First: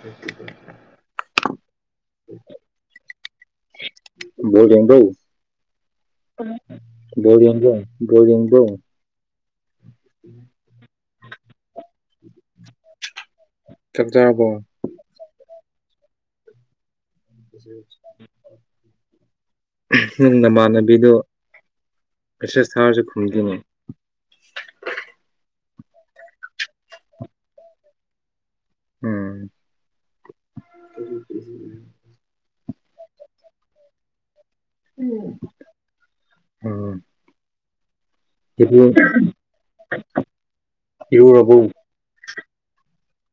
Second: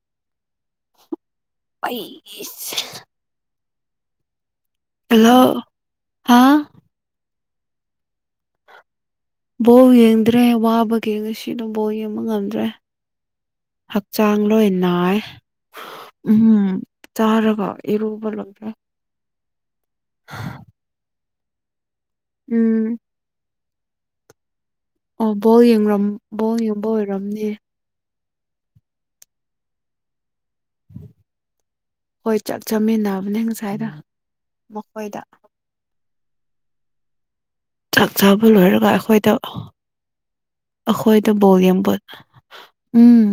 ꯊꯇꯄ ꯄꯩꯤꯁ ꯣꯦꯟꯕꯎ ꯍꯥ ꯣꯗꯤꯗ ꯣꯗꯤꯕꯨ ꯕꯧ ꯌꯦꯡꯗ꯭ꯔꯦ ꯋꯥꯕ ꯌꯦꯡꯉꯁꯤ ꯑꯗꯨꯝ ꯕꯣ ꯌꯦꯡꯕ ꯉꯝꯗ꯭ꯔꯦ ꯆꯥꯛ ꯍꯛꯆꯥꯡ ꯆꯥꯔꯕꯣ ꯂꯣꯏ ꯅꯥꯏ ꯎꯝ ꯆꯥꯔꯒ ꯑꯦꯔꯨꯕ ꯂ꯭ꯔ ꯅꯃꯥꯟꯅꯕꯤꯗꯨ ꯁꯦ ꯏꯁ ꯎꯝ ꯊꯔꯁꯦ ꯨꯨꯝꯇꯅꯦ ꯑꯣ ꯕꯣꯜ ꯕꯣꯜ ꯌꯦꯡꯕ ꯑꯣꯏꯔꯝꯅꯦ ꯎꯝ ꯍꯣꯏ ꯆꯥꯛ ꯆꯥꯃꯤꯟꯅꯕꯅꯦ ꯉꯁꯥꯏꯗ ꯃꯈꯣꯏꯗ ꯎꯝ ꯆꯥꯛ ꯆꯥꯕ ꯏꯔꯨ ꯂꯣꯏꯔꯒ ꯑꯩꯈꯣꯏꯗ ꯑꯩꯈꯣꯏꯗ ꯏꯔꯨꯔꯕꯣ ꯕꯣꯒꯦꯝꯕꯣꯠ ꯎꯝ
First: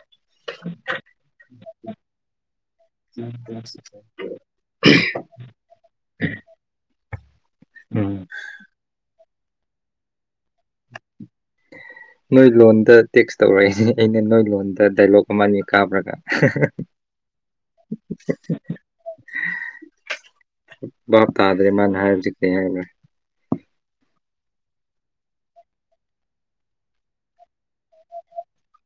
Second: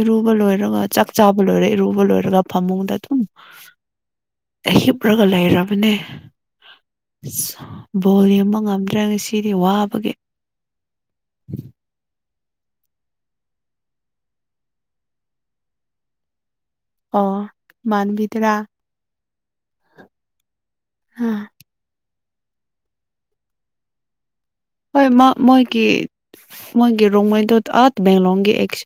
ꯏꯔꯨꯕ ꯂꯣꯏꯔꯒ ꯆꯥꯛ ꯆꯥꯕ ꯂꯣꯏꯔꯦ ꯔꯣꯕ ꯂ ꯑꯣꯏꯔꯒ ꯐꯝꯃꯗ ꯇꯨ ꯑꯩ ꯍꯤꯞꯂꯒ ꯂꯩꯔꯕꯅꯦ ꯎꯝ ꯕꯣꯜ ꯌꯦꯕ ꯉꯝꯗ꯭ꯔꯒ ꯁꯤꯗꯤ ꯋꯥꯕꯒꯤ [unintelligible] [inaudible] [unintelligible] [inaudible] ꯅꯣꯏ ꯂꯣꯟꯗ ꯇꯦꯛꯁ ꯇꯧꯔꯛꯏꯅꯦ ꯑꯩꯅ ꯅꯣꯏ ꯂꯣꯟꯗ ꯗꯥꯏꯂꯣꯛ ꯑꯃ ꯑꯅꯦ ꯀꯥꯕ꯭ꯔꯒ ꯑꯣ ꯏ ꯃꯅꯕꯤꯗꯥ ꯕꯥꯞ ꯍꯣꯏ ꯇꯥꯗꯔꯃꯟ ꯍꯥꯏꯖꯤꯀ ꯍꯥꯏ ꯍꯣꯏ ꯃꯥ ꯃꯥꯦ ꯃꯥꯒꯤꯦ ꯔꯣꯣꯏꯗ ꯑꯇ ꯦꯡꯂꯣꯒꯦ ꯑꯦꯁ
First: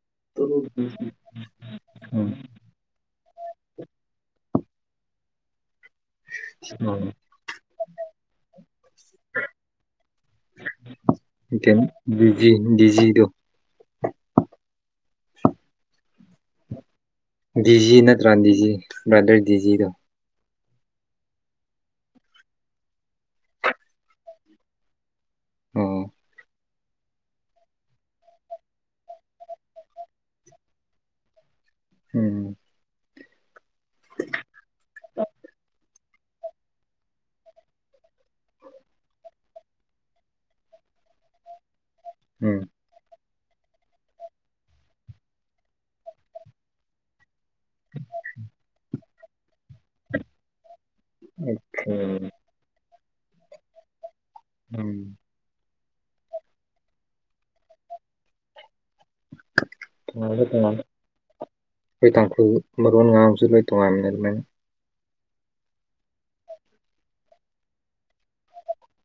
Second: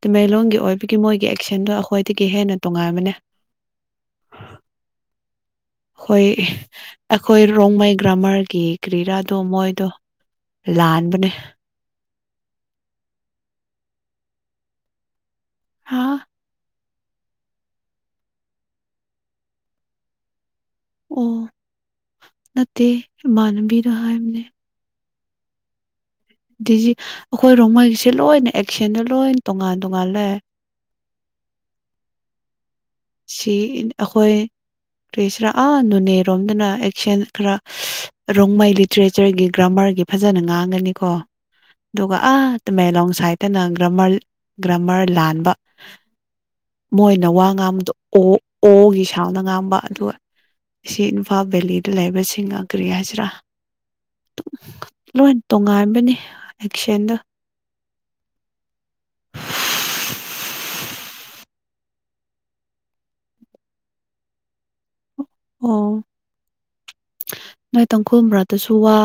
ꯇꯃꯦꯩꯂꯣꯟꯒꯤ ꯑꯣꯏꯕꯒꯤ ꯃꯣꯏꯒꯤ ꯑꯦꯛꯁꯟꯗꯣ ꯑꯩꯈꯣꯏꯗꯒꯤ ꯎꯝ ꯍꯦꯟꯅ ꯇꯣꯉꯥꯏꯕꯅꯦ ꯍꯣꯏ ꯎꯝ ꯑꯩꯈꯣꯏ ꯔꯣꯡꯃꯩ ꯒ꯭ꯔꯥꯃꯔꯒꯤ ꯀ꯭ꯔꯤꯔꯥꯗꯣ ꯃꯣꯏꯗꯣ ꯂꯥꯟꯕꯅꯦ ꯕꯤꯖꯤ ꯗꯤꯖꯤꯗꯨ ꯍꯥꯥ ꯗꯤꯖꯤ ꯅꯠꯇ꯭ꯔꯥ ꯗꯤꯖꯤ ꯕ꯭ꯔꯥꯗꯔ ꯗꯤꯖꯤꯗꯣ ꯑꯣ ꯅꯠꯇꯃꯅꯕꯤ ꯔꯥꯅꯦ ꯑꯣ ꯗꯤꯖꯤ ꯑꯩꯈꯣꯏ ꯔꯣꯡꯃꯩꯒꯤꯁꯦ ꯂꯣꯏꯅ ꯑꯦꯛꯁꯟꯗ ꯂꯣꯏꯅ ꯇꯣꯉꯥꯟ ꯇꯣꯉꯥꯟ ꯂꯩ [unintelligible] [inaudible] ꯍꯝ ꯁꯤ ꯑꯩꯈꯣꯏ ꯀꯔꯤꯁꯔꯑ ꯅꯅꯦ ꯔꯣꯝꯗꯅ ꯑꯦꯛꯁꯟ ꯈꯔ ꯔꯣꯡꯃꯩ ꯂꯤꯇꯔꯦꯆꯔꯒꯤ ꯒ꯭ꯔꯥꯃꯔꯒꯤ ꯐꯖꯅ ꯉꯥꯡꯒꯅꯤꯀꯣ ꯑꯗꯨꯒꯒ ꯎꯝ ꯑ ꯃ ꯂꯣꯡ ꯁꯥꯥꯏ ꯈꯦꯛꯇꯅ ꯒ꯭ꯔꯃꯔ ꯒ꯭ꯔꯃꯔ ꯂꯥꯟꯕ ꯃꯣꯏꯅ ꯋꯥ ꯉꯥꯡꯕꯗꯣ ꯑꯣ ꯑꯣꯒꯤ ꯁꯥꯎꯅ ꯉꯥꯝꯕ ꯑꯗꯨꯒ ꯑꯁꯤ ꯏꯝꯐꯥꯜ ꯑꯣꯀꯦ ꯕꯦꯂꯤꯗ ꯂꯩꯕꯁꯤꯡ ꯑꯒ꯭ꯔꯤ ꯍꯥꯏꯖꯔꯥ ꯎꯝ ꯂꯣꯏ ꯇꯣꯡꯉꯥꯏ ꯕꯅꯤ ꯑꯦꯗ ꯊ ꯀꯃ ꯑꯩꯈꯣꯏ ꯇꯥꯡꯈꯨ ꯃꯔꯣꯟ ꯉꯥꯡꯁꯨ ꯂꯣꯏ ꯇꯣꯉꯥꯏꯃꯤꯅꯦ ꯂꯣꯏꯅ ꯑꯣ ꯅꯣꯏ ꯇꯥꯡꯈꯨꯜꯕ꯭ꯔꯥꯗꯁꯨ ꯋꯥ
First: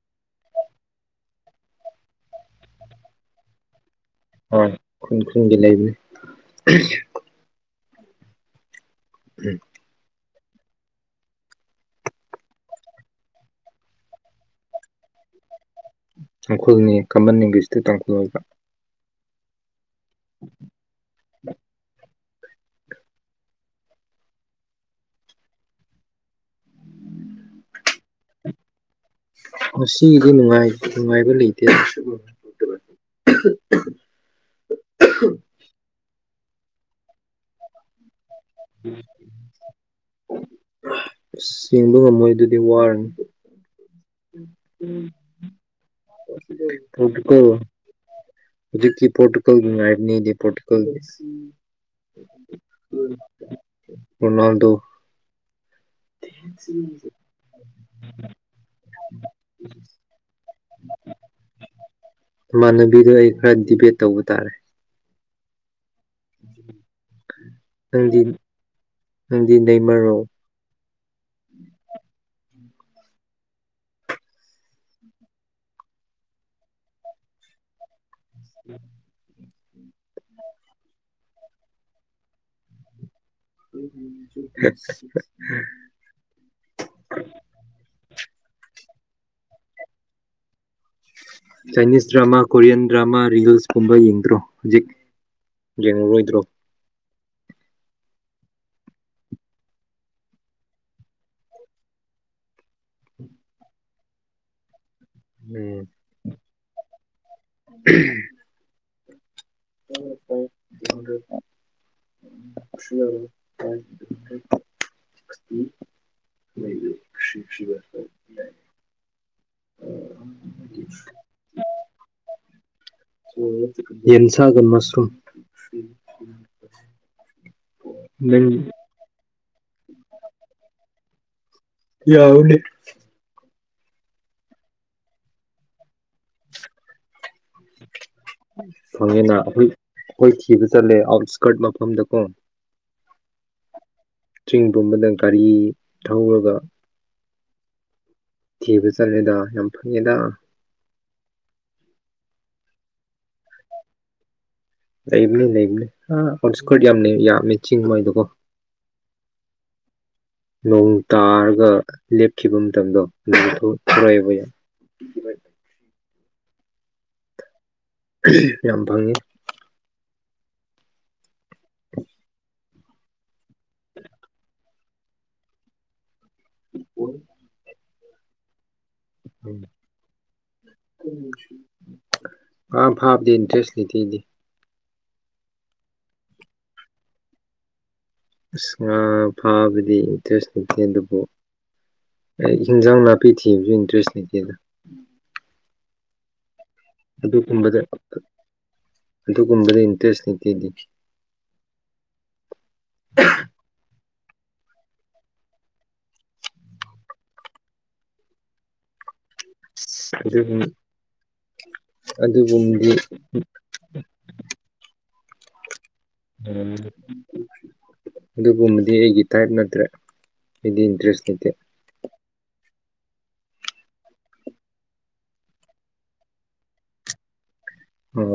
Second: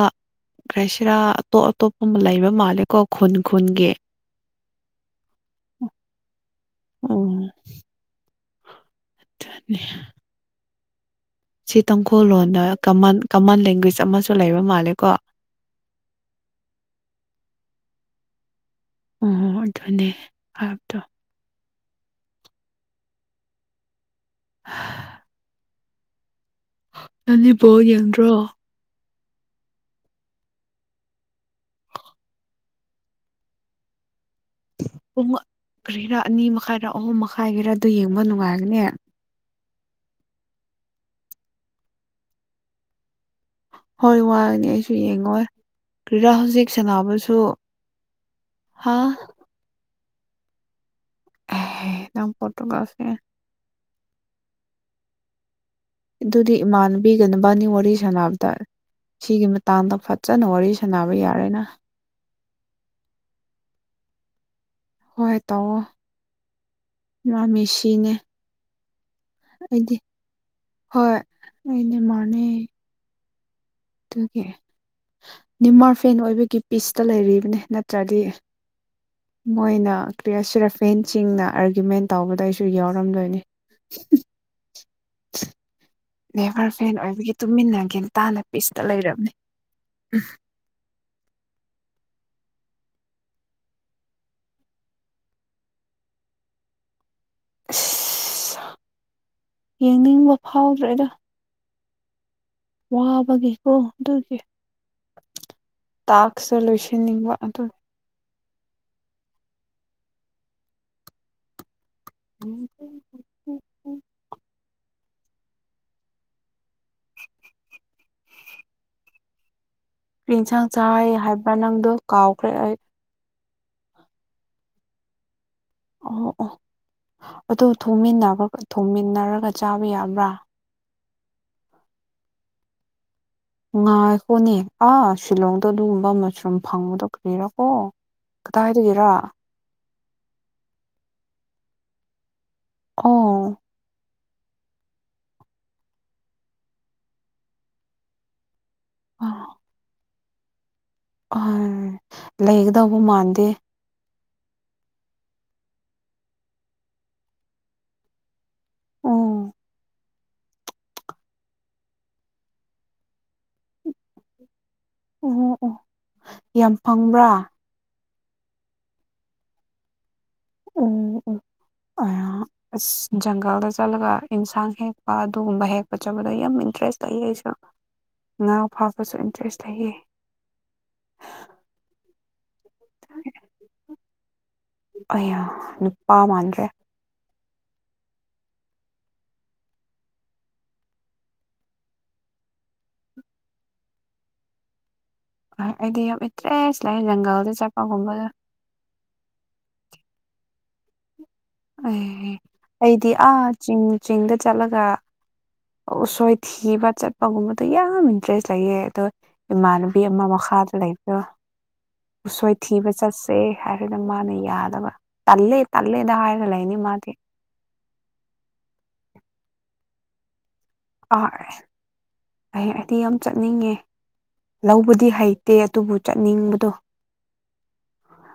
꯭ꯔꯥꯏꯁꯤꯔꯥ ꯑꯇꯣꯞ ꯑꯇꯣꯞꯄ ꯑꯃ ꯂꯩꯕ ꯃꯥꯜꯂꯦꯀꯣ ꯈꯨꯟ ꯈꯨꯟꯒꯤ ꯑ ꯈꯨꯟ ꯈꯨꯨꯝꯒꯤ ꯂꯩꯕ ꯑꯗꯨꯅꯤ ꯁꯤ ꯇꯥꯡꯈꯨꯜꯂꯣꯟꯣꯟꯗ ꯀꯃꯟ ꯀꯃꯟ ꯂꯦꯡꯒ꯭ꯋꯦꯖ ꯑꯃꯁꯨ ꯂꯩꯕ ꯃꯥꯜꯂꯦꯀꯣ ꯇꯥꯡꯈꯨꯜꯅꯤ ꯀꯃꯟ ꯏꯡꯒꯦꯁꯇ ꯇꯥꯡꯈꯨꯜ ꯑꯣꯏꯕ ꯑꯣ ꯑꯗꯨꯅꯦ ꯍꯥꯏꯕꯗ [unintelligible] ꯅꯅꯤꯕꯣ ꯌꯦꯟ꯭ꯔꯣ ꯉꯒꯤꯗꯤ ꯅꯨꯡꯉꯥꯏꯕ ꯂꯩꯇꯦ ꯄꯨꯡꯔꯥ ꯑꯅꯤ ꯃꯈꯥꯏꯗꯔ ꯑꯍꯨꯝ ꯃꯈꯥꯏꯘꯔꯥ ꯑꯗꯨ ꯌꯦꯡꯕ ꯅꯨꯡꯉꯥꯏꯒꯅꯦ ꯆꯤꯡꯕ ꯉꯝꯃꯣꯏ ꯑꯗꯨꯗꯤ ꯋꯥꯔꯅꯤ ꯍꯣꯏ ꯋꯥꯅꯤ ꯑꯩꯁꯨ ꯌꯦꯡꯉꯣꯏ ꯀꯔꯤꯔꯥ ꯍꯧꯖꯤꯛ ꯄꯣꯔꯇꯨꯒꯣ ꯁꯥꯟꯅꯕꯁꯨ ꯍꯥ ꯍꯧꯖꯤꯛꯀꯤ ꯄꯣꯣꯔꯇꯨꯒꯜꯥꯏꯅꯤꯗꯤ ꯄꯣꯣꯔꯇꯨꯒꯜ ꯅꯝꯄꯨꯔ ꯔꯣꯅꯥꯜꯗꯣ ꯏꯗꯨꯗꯤ ꯏꯃꯥꯟꯕꯤꯒꯟꯕꯥꯅꯤ ꯋꯥꯔꯤꯔꯤ ꯁꯥꯟꯅꯕꯗ ꯁꯤꯒꯤ ꯃꯇꯥꯡꯗ ꯐꯖꯅ ꯋꯥꯔꯤ ꯁꯥꯟꯅꯕ ꯌꯥꯔꯦꯅ ꯏꯃꯥꯟꯅꯕꯤꯗꯣ ꯑꯩ ꯈꯔ ꯗꯤꯕꯦꯠ ꯇꯧꯕ ꯇꯥꯔꯦ ꯍꯣꯏ ꯇꯥꯛꯑꯣꯣ ꯃꯥꯝꯃꯤ ꯁꯤꯅꯦ ꯅꯪꯗꯤ ꯅꯪꯗꯤ ꯑꯩꯗꯤ ꯅꯦꯃꯔꯔꯣ ꯍꯣꯏ ꯑꯩꯗꯤ ꯃꯥꯅ ꯑꯗꯨꯒꯤ ꯅꯤꯃꯥꯔ ꯐꯦꯟ ꯑꯣꯏꯕꯒꯤ ꯄꯤꯁꯇ ꯂꯩꯔꯤꯕꯅꯦ ꯅꯠꯇ꯭ꯔꯗꯤ ꯎꯝ ꯃꯣꯏꯅ ꯀ꯭ꯔꯤꯌꯥꯁꯤꯔꯐꯦꯟꯁꯤꯡꯅ ꯑꯥꯔꯒꯌꯨꯃꯦꯟ ꯇꯧꯕꯗ ꯑꯩꯁꯨ ꯌꯥꯎꯔꯝꯗꯣꯏꯅꯤ [unintelligible] ꯅꯦꯚꯔ ꯐꯦꯟ ꯑꯣꯏꯕꯒꯤ ꯇꯨꯃꯤꯟꯅꯒꯦ ꯇꯅ ꯄꯤꯁꯇ ꯂꯩꯔꯕꯅꯦ ꯎ Chinese drama Korean drama reels ꯀꯨꯝꯕ ꯌꯦꯡꯗ꯭ꯔꯣ ꯍꯧꯖꯤꯛ ꯌꯦꯡꯉꯨꯔꯣꯏꯗ꯭ꯔꯣ [unintelligible] ꯌꯦꯡꯅꯤꯡꯕ ꯐꯥꯎꯗ꯭ꯔꯦꯗ ꯋꯥꯕꯒꯤꯦꯀꯣ ꯑꯗꯨꯒꯤ ꯎꯝ ꯇꯥꯛꯁꯨ ꯂꯣꯏꯁꯤꯟꯅꯤꯡꯕ ꯑꯗꯨ ꯀ [unintelligible] ꯁꯤꯕ ꯌꯦꯟꯁꯥꯡ ꯆꯥꯏ ꯍꯥꯏꯕ ꯅꯪꯗꯣ ꯀꯥꯎꯈ꯭ꯔꯦ ꯑꯩ ꯌꯦꯟꯁꯒꯔ ꯃꯁꯔꯨꯝ ꯑꯣ ꯑꯣ ꯑꯗꯨ ꯊꯣꯡꯃꯤꯟꯅꯕ ꯅꯪ ꯊꯣꯡꯃꯤꯟꯅꯔꯒ ꯆꯥꯕ ꯌꯥꯕ꯭ꯔꯥ ꯌꯥ ꯍꯅꯤ ꯉꯥꯏꯈꯣꯅꯦ ꯑꯥ ꯁꯤꯂꯣꯡꯗꯣ ꯑꯗꯨꯒꯨꯝꯕ ꯃꯁꯔꯨꯝ ꯐꯪꯕꯗ ꯐꯪꯉꯦꯅ ꯑꯩꯈꯣꯏ ꯑꯩꯈꯣꯏ ꯊꯤꯕ ꯆꯠꯂꯦ ꯑꯥꯎꯠꯁꯀꯔꯠ ꯃꯐꯝꯗ ꯀꯣ ꯑꯣ ꯆꯤꯡ ꯄꯨꯝꯕꯗ ꯒꯥꯔꯤ ꯊꯧꯔꯒ ꯊꯤꯕ ꯆꯠꯂꯦꯗ ꯌꯥꯝ ꯐꯪꯉꯦꯗ ꯑ ꯂꯩꯀꯗꯕ ꯃꯥꯥꯟꯗ ꯂꯩꯕꯅꯤ ꯂꯩꯕꯅꯦ ꯑꯥꯎꯠ ꯏꯁꯀꯣꯔ ꯌꯥꯝ ꯌꯥꯝꯃꯦ ꯆꯤꯡ ꯃꯣꯏꯗꯀꯣ ꯎꯝ ꯅꯣꯡ ꯇꯥꯔꯒ ꯂꯦꯞꯈꯤꯕ ꯃꯇꯝꯗꯣ ꯑꯗꯨꯂꯣꯏꯑꯕ ꯌꯥꯏ ꯎꯍꯣ ꯑꯣ ꯌꯥꯝ ꯐꯪꯕ꯭ꯔꯥ ꯌꯥꯝ ꯐꯪꯉꯤ ꯎ ꯑ ꯪꯒꯜꯗ ꯆꯂꯒ ꯏꯟꯁꯥꯟ ꯍꯦ ꯑꯗꯨꯒꯨꯝꯕ ꯍꯦꯛꯄ ꯆꯠꯄꯗꯣ ꯌꯥꯝ ꯏꯟꯇꯔꯦꯁ ꯂꯩ ꯑꯩꯁꯨ ꯉ ꯐꯥꯕꯁꯨ ꯏꯟꯇꯔꯦꯁ ꯂꯩꯌꯦ ꯃꯥ ꯐꯥꯕꯗꯦ ꯏꯟꯇꯔꯦꯁ ꯂꯩꯇꯦꯗꯤ ꯑ ꯅꯨꯄꯥ ꯃꯥꯟꯗ꯭ꯔꯦ ꯑꯁ ꯉꯥ ꯐꯥꯕꯗꯤ ꯏꯟꯇꯔꯦꯁ ꯂꯩꯇꯦ ꯑꯗꯨꯕꯨ ꯑꯩ ꯌꯦꯟꯖꯥꯡ ꯅꯥꯄꯤ ꯊꯤꯕꯁꯨ ꯏꯟꯇꯔꯦꯁ ꯂꯩꯇꯦꯗ ꯍ ꯑꯩꯗꯤ ꯌꯥꯝ ꯏꯇ꯭ꯔꯦ ꯁꯤꯂꯥꯏ ꯖꯪꯒꯜꯗ ꯑꯗꯨꯒꯨꯝꯕꯗ ꯆꯠꯄꯒꯨꯝꯕꯗ ꯑꯗꯨꯒꯨꯝꯕꯗ ꯏꯟꯇꯔꯦꯁ ꯅꯇꯦꯗꯤ ꯑꯦ ꯑꯩꯗꯤ ꯑꯥ ꯆꯤꯡꯗ ꯆꯠꯂꯒ ꯎꯁꯣꯏꯊꯤꯕ ꯆꯠꯄꯒꯨꯝꯕꯗꯣ ꯌꯥꯝ ꯏꯟꯇꯔꯦꯁ ꯂꯩꯌꯦ ꯑꯗꯣ ꯏꯃꯥꯟꯅꯕꯤ ꯑꯃ ꯑꯗꯨꯒꯨꯝ ꯃꯈꯥꯗ ꯂꯩꯕꯤꯔꯣ ꯎꯁꯣꯏꯊꯤꯕ ꯑꯗꯨꯒꯨꯝꯕꯗꯤ ꯆꯠꯁꯦ ꯍꯥꯏꯔꯅ ꯃꯥꯅ ꯌꯥꯗꯕ ꯇꯜꯦ ꯇꯂꯦꯗ ꯍꯥꯏꯔꯂ ꯏꯅꯤ ꯃꯥꯇꯦ ꯑꯗꯨꯒꯨꯝꯕꯗꯤ ꯑꯩꯒꯤ ꯇꯥꯏꯞ ꯅꯠꯇ꯭ꯔꯦ ꯑꯩꯗꯤ ꯏꯟꯇꯔꯦꯁ ꯂꯩꯇꯦ ꯇꯤ ꯌꯥꯝ ꯆꯠꯅꯤꯡꯉꯦ ꯂꯧꯕꯗꯤ ꯍꯩꯇꯦ ꯑꯗꯨꯕꯨ ꯆꯠꯅꯤꯡꯕꯗꯣ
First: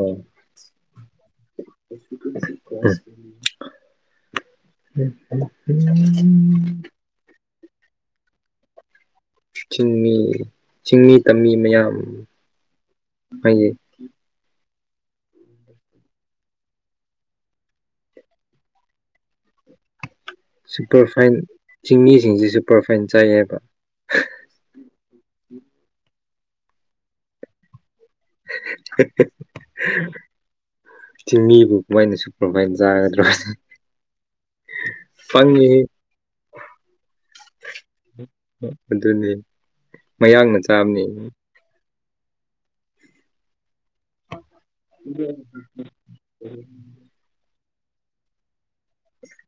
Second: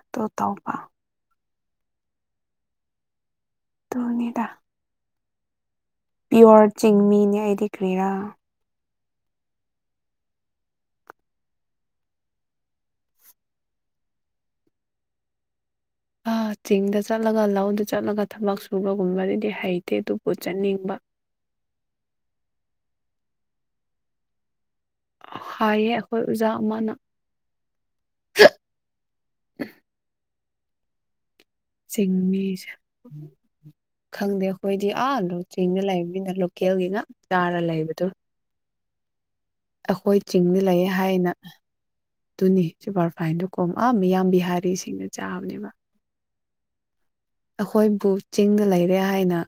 ꯑꯗꯨ ꯇꯧꯕ ꯇꯣꯅꯤꯗꯥ ꯎꯝ ꯄꯤꯌꯣꯔ ꯆꯤꯡꯃꯤ ꯅ꯭ꯏꯗꯤ ꯀ꯭ꯔꯤꯔꯥ ꯆꯤꯡꯃꯤ ꯆꯤꯡꯃꯤ ꯇꯝꯃꯤ ꯃꯌꯥꯝ ꯍꯥꯏ ꯑ ꯆꯤꯡꯗ ꯆꯠꯂꯒ ꯂꯧꯗ ꯆꯠꯂꯒ ꯊꯕꯛ ꯁꯨꯕꯒꯨꯝꯕꯗꯤꯗꯤ ꯍꯩꯇꯦ ꯑꯗꯨ ꯁꯨꯄꯔꯐꯥꯏꯟ ꯆꯤꯡꯃꯤꯁꯤꯡꯁ ꯁꯨꯄꯔꯐꯥꯏꯟ ꯆꯥꯏꯌꯦꯕ ꯍꯥꯏꯌꯦ ꯑꯩꯈꯣꯏ ꯑꯣꯖꯥ ꯑꯃꯅ [unintelligible] ꯆꯤꯡꯃꯤꯕꯨ ꯀꯃꯥꯏꯅ ꯁꯨꯄꯔꯐꯥꯏꯟ ꯁꯤꯁꯤꯡꯃꯤꯁ ꯆꯥꯒꯗ꯭ꯔꯣ ꯈꯪꯗꯦ ꯑꯩꯈꯣꯏꯗꯤ ꯑꯥ ꯄꯪꯉꯤ ꯆꯤꯡꯅ ꯂꯩꯕꯅꯤꯅ ꯂꯣꯀꯦꯜꯒꯤꯅ ꯆꯥꯔ ꯂꯩꯕꯗꯣ ꯑꯗꯨꯅꯤ ꯑꯩꯈꯣꯏ ꯃꯌꯥꯡꯅ ꯆꯤꯡꯅ ꯂꯩ ꯆꯥꯕꯅꯤ ꯍꯥꯏꯅ ꯑꯗꯨꯅꯤ ꯁꯨꯄꯔꯐꯥꯏꯟꯗꯣ ꯀꯣꯝ ꯑꯥ ꯃꯤꯌꯥꯝ ꯕꯤꯍꯥꯔꯤꯁꯤꯡꯅ ꯆꯥꯕꯅꯦꯕ ꯎꯝ ꯑꯩꯈꯣꯏꯕꯨ ꯆꯤꯡꯗ ꯂꯩꯔꯦ ꯍꯥꯏꯅ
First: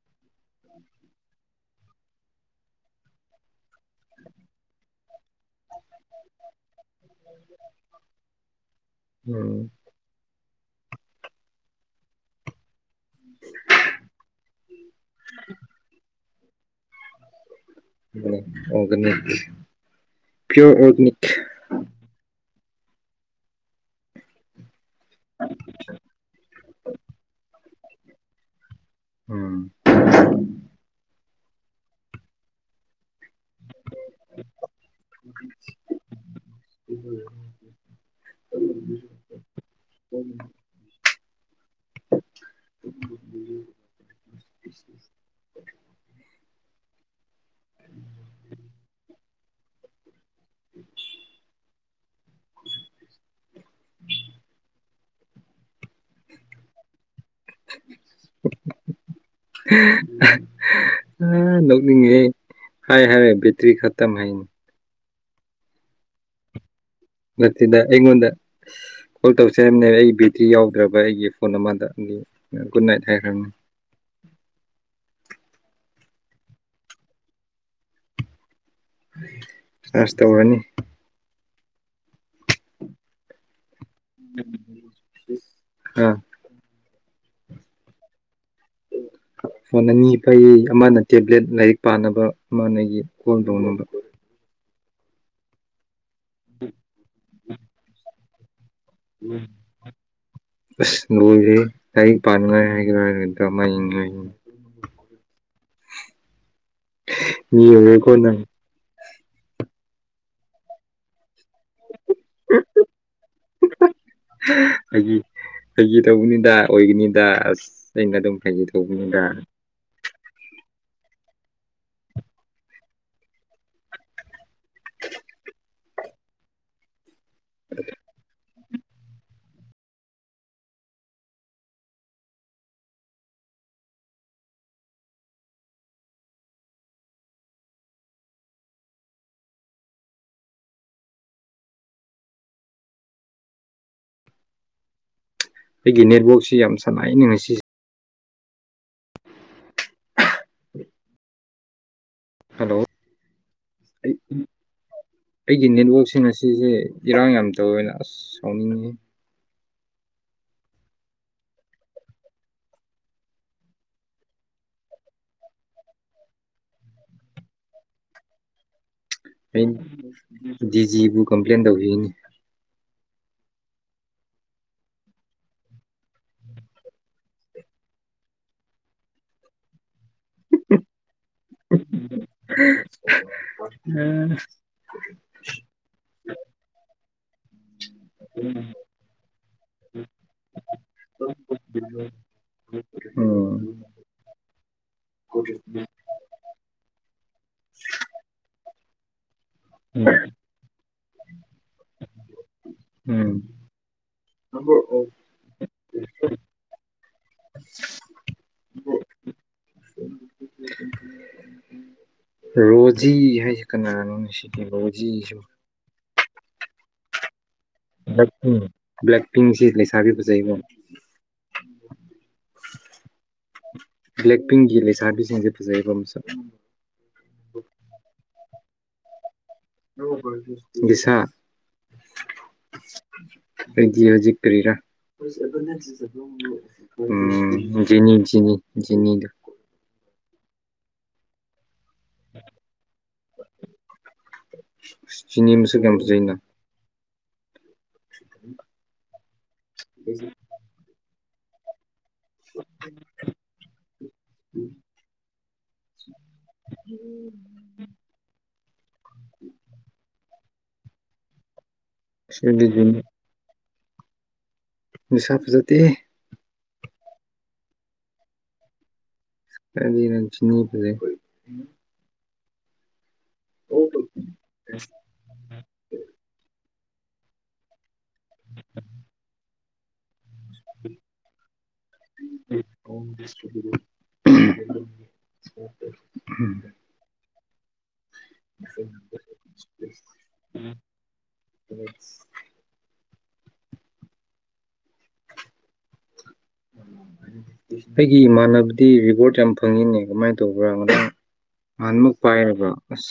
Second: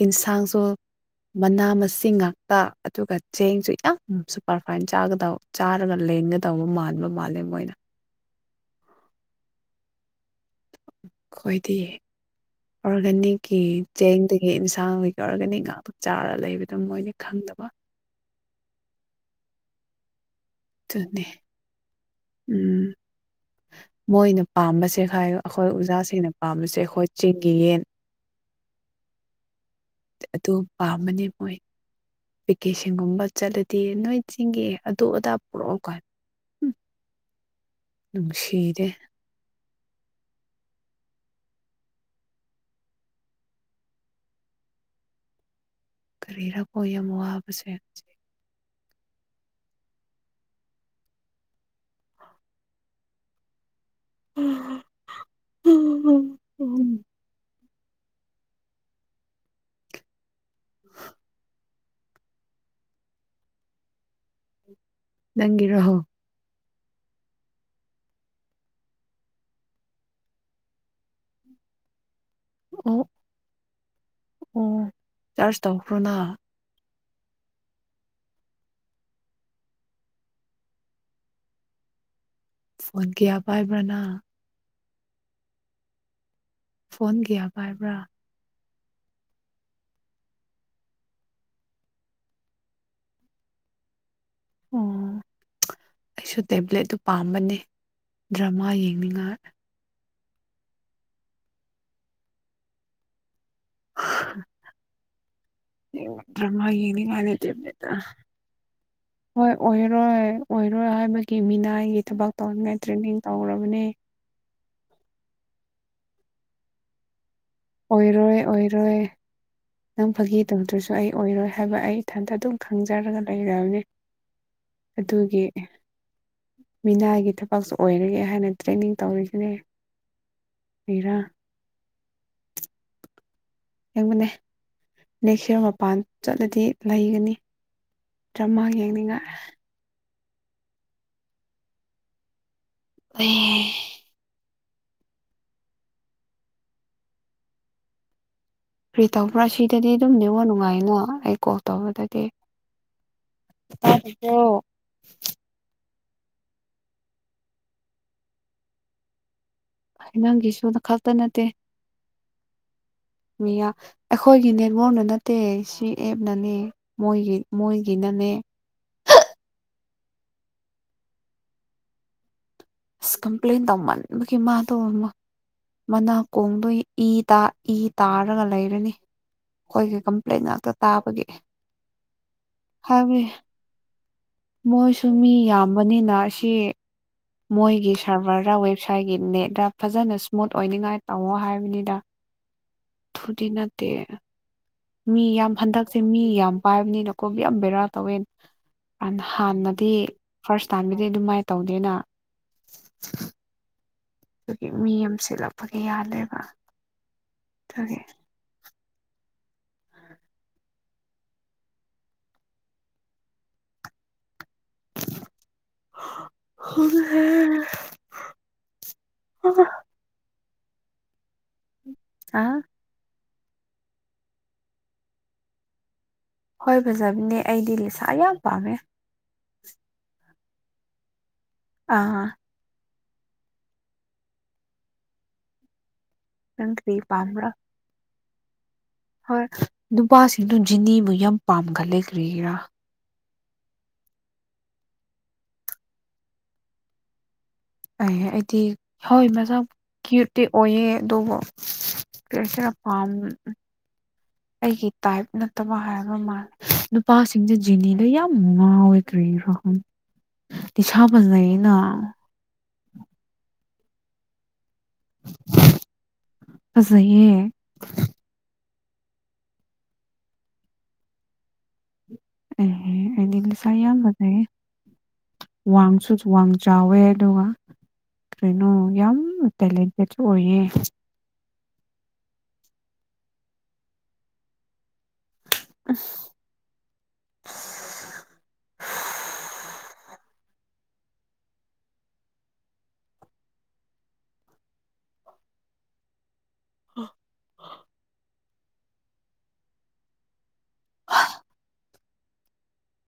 ꯌꯦꯟꯁꯥꯡꯁꯨ ꯃꯅꯥ ꯃꯁꯤꯡ ꯉꯥꯛꯇ ꯑꯗꯨꯒ ꯆꯦꯡꯁꯨ ꯌꯥꯝ ꯁꯨꯄꯔꯐꯥꯏꯟ ꯆꯥꯒꯗꯕ ꯆꯥꯔꯒ ꯂꯦꯡꯒ ꯇꯧꯕ ꯃꯥꯟꯕ ꯃꯥꯜꯂꯦ ꯃꯣꯏꯅ ꯎꯝ ꯈꯣꯏꯗꯌꯦ ꯑꯣꯔꯒꯥꯅꯤꯛꯀꯤ ꯆꯦꯡꯗꯒꯤ ꯑꯦꯟꯁꯥꯡꯒꯤ ꯑꯣꯔꯒꯥꯅꯤꯛ ꯉꯥꯛꯇ ꯆꯥꯔꯒ ꯂꯩꯕꯗ ꯃꯣꯏꯅ ꯈꯪꯗꯕ ꯑꯣꯔꯒꯅꯤ ꯄꯤꯌꯣꯔ ꯑꯣꯔꯒꯅꯤ ꯑꯗꯨꯅꯦ ꯎꯝ ꯃꯣꯏꯅ ꯄꯥꯝꯕꯁ ꯆꯦꯛꯈꯥꯏ ꯑꯩꯈꯣꯏ ꯑꯣꯖꯥꯁꯤꯡꯅ ꯄꯥꯝꯕꯁꯦ ꯑꯩꯈꯣꯏ ꯆꯤꯡꯒꯤ ꯌꯦꯟ ꯎꯝ ꯑꯗꯨ ꯄꯥꯝꯕꯅꯤ ꯃꯣꯏ ꯚꯦꯀꯦꯁꯟꯒꯨꯝꯕ ꯆꯠꯂꯗꯤ ꯅꯣꯏ ꯆꯤꯡꯒꯤ ꯑꯗꯨ ꯑꯗꯥ ꯄꯨꯔꯛꯑꯣꯀ ꯎꯝ ꯅꯨꯡꯁꯤꯔꯦ ꯎꯝ [inaudible] ꯁꯔꯤꯔꯀꯣ ꯌꯥꯝ ꯃꯋꯥꯕꯁ [inaudible] [inaudible] ꯑꯥ ꯍꯥꯏ ꯍꯥꯏ ꯕꯇꯔꯤ ꯈꯇꯝ ꯍꯥꯏ ꯅꯪꯒꯤꯔꯍꯣ ꯅꯠꯇꯗ ꯌꯦꯉꯣꯟꯗ ꯀꯣꯜ ꯇꯧꯖꯝꯅꯦ ꯑꯩ ꯕꯦꯇ꯭ꯔꯤ ꯌꯥꯎꯗ꯭ꯔꯕ ꯑꯩꯒꯤ ꯐꯣꯟ ꯑꯃꯗ ꯒꯨꯗ ꯅꯥꯏꯠ ꯍꯥꯏꯈ꯭ꯔꯕꯅꯦ ꯑꯣ ꯆꯥꯔꯖ ꯇꯧꯈ꯭ꯔꯣꯅ ꯆꯁ ꯇ ꯑꯣꯏꯅꯤ ꯐꯣꯟ ꯀꯌꯥ ꯄꯥꯏ ꯑꯥ ꯐꯣꯟꯒꯌꯥ ꯀꯥꯏꯕ꯭ꯔꯥ ꯐꯣꯟ ꯑꯅꯤ ꯐꯩ ꯑꯃꯅ ꯇꯦꯕ꯭ꯂꯦꯠ ꯂꯥꯏꯔꯤꯛ ꯄꯥꯅꯕ ꯑꯃꯅꯒꯤ ꯀꯣꯜ ꯇꯧꯅꯕ ꯑꯣ ꯑꯩꯁꯨ ꯇꯦꯕ꯭ꯂꯦꯠꯇꯨ ꯄꯥꯝꯕꯅꯦ ꯗ꯭ꯔꯃꯥ ꯌꯦꯡꯉ ꯁꯦ ꯀ ꯄꯥꯥꯟ ꯉ ꯍꯥꯏ ꯀꯃꯥꯏꯉ ꯗ꯭ꯔꯃꯌꯦꯅꯤ ꯃꯤ ꯂꯗꯦꯇꯅꯦꯗ ꯑꯣꯏꯔꯦꯀꯣ ꯅꯪ ꯍꯣꯏ ꯑꯣꯏꯔꯣꯏ ꯑꯣꯏꯔꯣꯏ ꯍꯥꯏꯕꯒꯤ ꯃꯤꯅꯥꯏꯒꯤ ꯊꯕꯛ ꯇꯧꯅꯤꯡꯉꯥꯏ ꯇ꯭ꯔꯦꯅꯤꯡ ꯇꯧꯔꯕꯅꯦ ꯑꯩꯒꯤ ꯑꯩꯒꯤ ꯇꯧꯕꯅꯤꯗ ꯑꯣꯏꯒꯅꯤꯗ ꯑꯩꯅ ꯑꯗꯨꯝ ꯑꯣꯏꯔꯣꯏ ꯐꯩꯒ ꯑꯣꯏꯔꯣꯏ ꯇꯧꯕꯅꯤꯗ ꯅꯪ ꯐꯥꯒꯤ ꯗꯧꯇ꯭ꯔꯁꯨ ꯑꯩ ꯑꯣꯏꯔꯣꯏ ꯍꯥꯏꯕ ꯑꯩ ꯏꯊꯟꯇ ꯑꯗꯨꯝ ꯈꯪꯖꯔꯒ ꯂꯩꯕꯅꯤ ꯑꯗꯨꯒꯤ ꯃꯤꯅꯥꯒꯤ ꯊꯕꯛꯁꯨ ꯑꯣꯏꯔꯒꯦ ꯍꯥꯏꯅ ꯇ꯭ꯔꯦꯅꯤꯡ ꯇꯧꯔꯤꯁꯤꯅꯦ ꯏꯔꯥ ꯌꯦꯡꯕꯅꯦ ꯅꯦꯛꯁ ꯏꯔ ꯃꯄꯥꯟ ꯆꯠꯂꯗꯤ ꯂꯩꯒꯅꯤ ꯗ꯭ꯔꯃꯥ ꯌꯦꯡꯅꯤꯡꯉ ꯑꯩ ꯑꯩꯈꯣꯏꯒꯤ ꯅꯦꯠꯋꯥꯛꯁꯤ ꯌꯥꯝ ꯁꯅꯏꯅꯤ ꯉꯁꯤꯦ ꯀꯔꯤ ꯇꯧꯕ꯭ꯔꯥ ꯁꯤꯗꯗꯤ ꯑꯗꯨꯝ ꯌꯦꯅꯤꯉꯣ ꯅꯨꯡꯉꯥꯏꯅꯣ ꯑꯩ ꯀꯣꯜ ꯇꯧꯗ ꯍꯜꯂꯣ ꯑꯩꯒꯤ ꯅꯦꯠꯋ ꯑꯁꯤꯅꯁꯤꯁꯦ ꯏꯔꯥꯡ ꯌꯥꯝ ꯇ ꯑꯣꯏꯅ ꯑꯁ ꯁꯥꯎꯅꯤꯡꯉꯤ ꯅꯪꯒꯤꯁꯨꯗ ꯈꯛꯇ ꯅꯠꯇꯦ ꯃꯤ ꯑꯩꯈꯣꯏꯒꯤ ꯅꯦꯠꯋꯔꯥꯛꯛꯅ ꯅꯠꯇꯦ ꯁꯤ ꯑꯦꯞꯅꯅꯦ ꯃꯣꯏꯒꯤ ꯃꯣꯏꯒꯤꯅ ꯃ [unintelligible] ꯖꯤꯖꯤꯕꯨ ꯀꯝꯄ꯭ꯂꯦꯟ ꯇꯧꯁꯤꯅꯤ ꯑꯁ ꯀꯝꯄ꯭ꯂꯦꯟ ꯇꯧꯃꯟꯕꯒꯤ ꯃꯥꯗꯣ ꯑꯃ ꯃꯅꯥ ꯀꯣꯡꯗꯣꯏ ꯏ ꯏ ꯇꯥꯔꯒ ꯂꯩꯔꯅꯤ ꯑꯩꯈꯣꯏ ꯀꯩꯝ ꯂꯩꯅꯥꯛꯇ ꯇꯥꯕꯒꯤ ꯍꯥꯏꯕꯤ ꯎꯝ ꯃꯣꯏꯁꯨ ꯃꯤ ꯌꯥꯝꯕꯅꯤꯅ ꯁꯤ ꯃꯣꯏꯒꯤꯁꯨ ꯁꯔꯚꯔꯗ ꯋꯦꯕꯁꯥꯏꯠꯀꯤ ꯅꯦꯠꯇ ꯐꯖꯅ ꯁ꯭ꯃꯨꯠ ꯑꯣꯏꯅꯤꯡꯉꯥꯏ ꯇꯧꯋꯣ ꯍꯥꯏ [inaudible] ꯊꯨꯗꯤꯅꯥ ꯇ ꯃꯤ ꯌꯥꯝ ꯍꯟꯗꯛꯁꯦ ꯃꯤ ꯌꯥꯝ ꯄꯥꯏꯕꯅꯤꯅ ꯀꯣꯕꯤ ꯌꯥꯝ ꯕꯦꯔꯥ ꯇꯧꯋꯦ ꯍꯥꯟꯅꯗꯤ ꯎꯝ ꯐꯥꯔꯁ ꯇꯥꯏꯝꯒꯤꯗꯤ ꯑꯗꯨꯃꯥꯏꯅ ꯇꯧꯅꯤꯦꯅ ꯎꯝ ꯑꯗꯨꯒꯤ ꯃꯤ ꯑꯃ ꯁꯤꯦꯠꯂꯛꯄꯒꯤ ꯌꯥꯜꯂꯦꯕ ꯇꯨꯒꯦ ꯔꯣꯖꯤ ꯍꯥꯏꯁꯤ ꯀꯅꯥꯔꯅꯣ ꯁꯤ ꯍꯧꯕꯨꯖꯤꯁꯨ ꯍ ꯍ ꯕ꯭ꯂꯦꯛ ꯄꯤꯡ ꯕ꯭ꯂꯦꯛ ꯄꯤꯡꯁꯤ ꯂꯩꯁꯥꯕꯤꯕꯖꯩꯕꯣ ꯑꯥ ꯕ꯭ꯂꯦꯛ ꯄꯤꯤꯡ ꯌꯦ ꯂꯩ ꯁꯥꯕꯤꯁꯖ ꯐꯁꯕ ꯑꯃꯁꯁ ꯍꯣꯏ ꯐꯖꯕꯤꯅꯦ ꯑꯩꯗꯤ ꯂꯩꯁꯥ ꯌꯥꯝ ꯄꯥꯝꯃꯦ ꯕꯤꯁꯥ ꯑꯥ ꯐꯖꯤ ꯍꯧꯖꯤ ꯀꯔꯤꯔ ꯅꯪ ꯀꯥꯔꯦ ꯄꯥꯝꯕꯔꯥ ꯖꯤꯅꯤ ꯖꯤꯅꯤꯗꯣ ꯍꯣꯏ ꯅꯨꯄꯥꯁꯤꯡꯗꯨ ꯖꯤꯅꯤꯕꯨ ꯌꯥꯝ ꯄꯥꯝꯒ ꯂꯩꯈ꯭ꯔꯤꯒꯔꯥ ꯁꯤꯅꯤꯃꯤꯁꯨ ꯀꯦꯝꯖꯅ [unintelligible] ꯑꯩꯗꯤ ꯍꯥꯎꯏ ꯃꯁ ꯀ꯭ꯌꯨꯠꯇꯤ ꯑꯣꯏꯌꯦ ꯑꯗꯨꯕꯨ ꯀꯁꯤꯔ ꯐꯥꯝ ꯑꯩꯒꯤ ꯇꯥꯏꯞ ꯅꯠꯇꯕ ꯍꯥꯏꯕ ꯃꯥꯜꯂꯦ ꯅꯨꯄꯥꯁꯤꯡꯁꯦ ꯖꯤꯅꯤꯗꯣ ꯌꯥꯝ ꯉꯥ ꯑꯣꯏꯗ꯭ꯔꯔꯤꯜ ꯏꯁꯥ ꯐꯖꯩꯌꯦꯩꯅ ꯁꯤꯒꯤꯖ ꯅꯤꯁꯥ ꯐꯖꯥꯇ ꯑ ꯆꯍꯤ ꯀꯗꯤ [unintelligible] ꯑꯦ ꯑꯂꯁ ꯌꯥ ꯃꯖꯦ ꯋꯥꯁꯨ ꯋꯥ ꯆꯥꯎꯋꯦ ꯑꯗꯨꯒ ꯀꯩꯅꯣ ꯌꯥꯝ ꯇꯦꯂꯦꯟꯇꯦꯠꯁꯨ ꯑꯣꯏꯌꯦ [inaudible] ꯝ [inaudible] [inaudible] ꯎꯝ [unintelligible] ꯑꯩꯒꯤ ꯏꯃꯥꯟꯅꯕꯗꯤ ꯔꯤꯋꯥꯔꯠ ꯌꯥꯝ ꯐꯪꯉꯤꯅꯦ ꯀꯃꯥꯏꯅ ꯇꯧ ꯇꯧꯕ꯭ꯔꯥ ꯉ ꯅꯍꯥꯟꯃꯨ ꯄꯥꯏꯔꯕ꯭ꯔ ꯑꯁ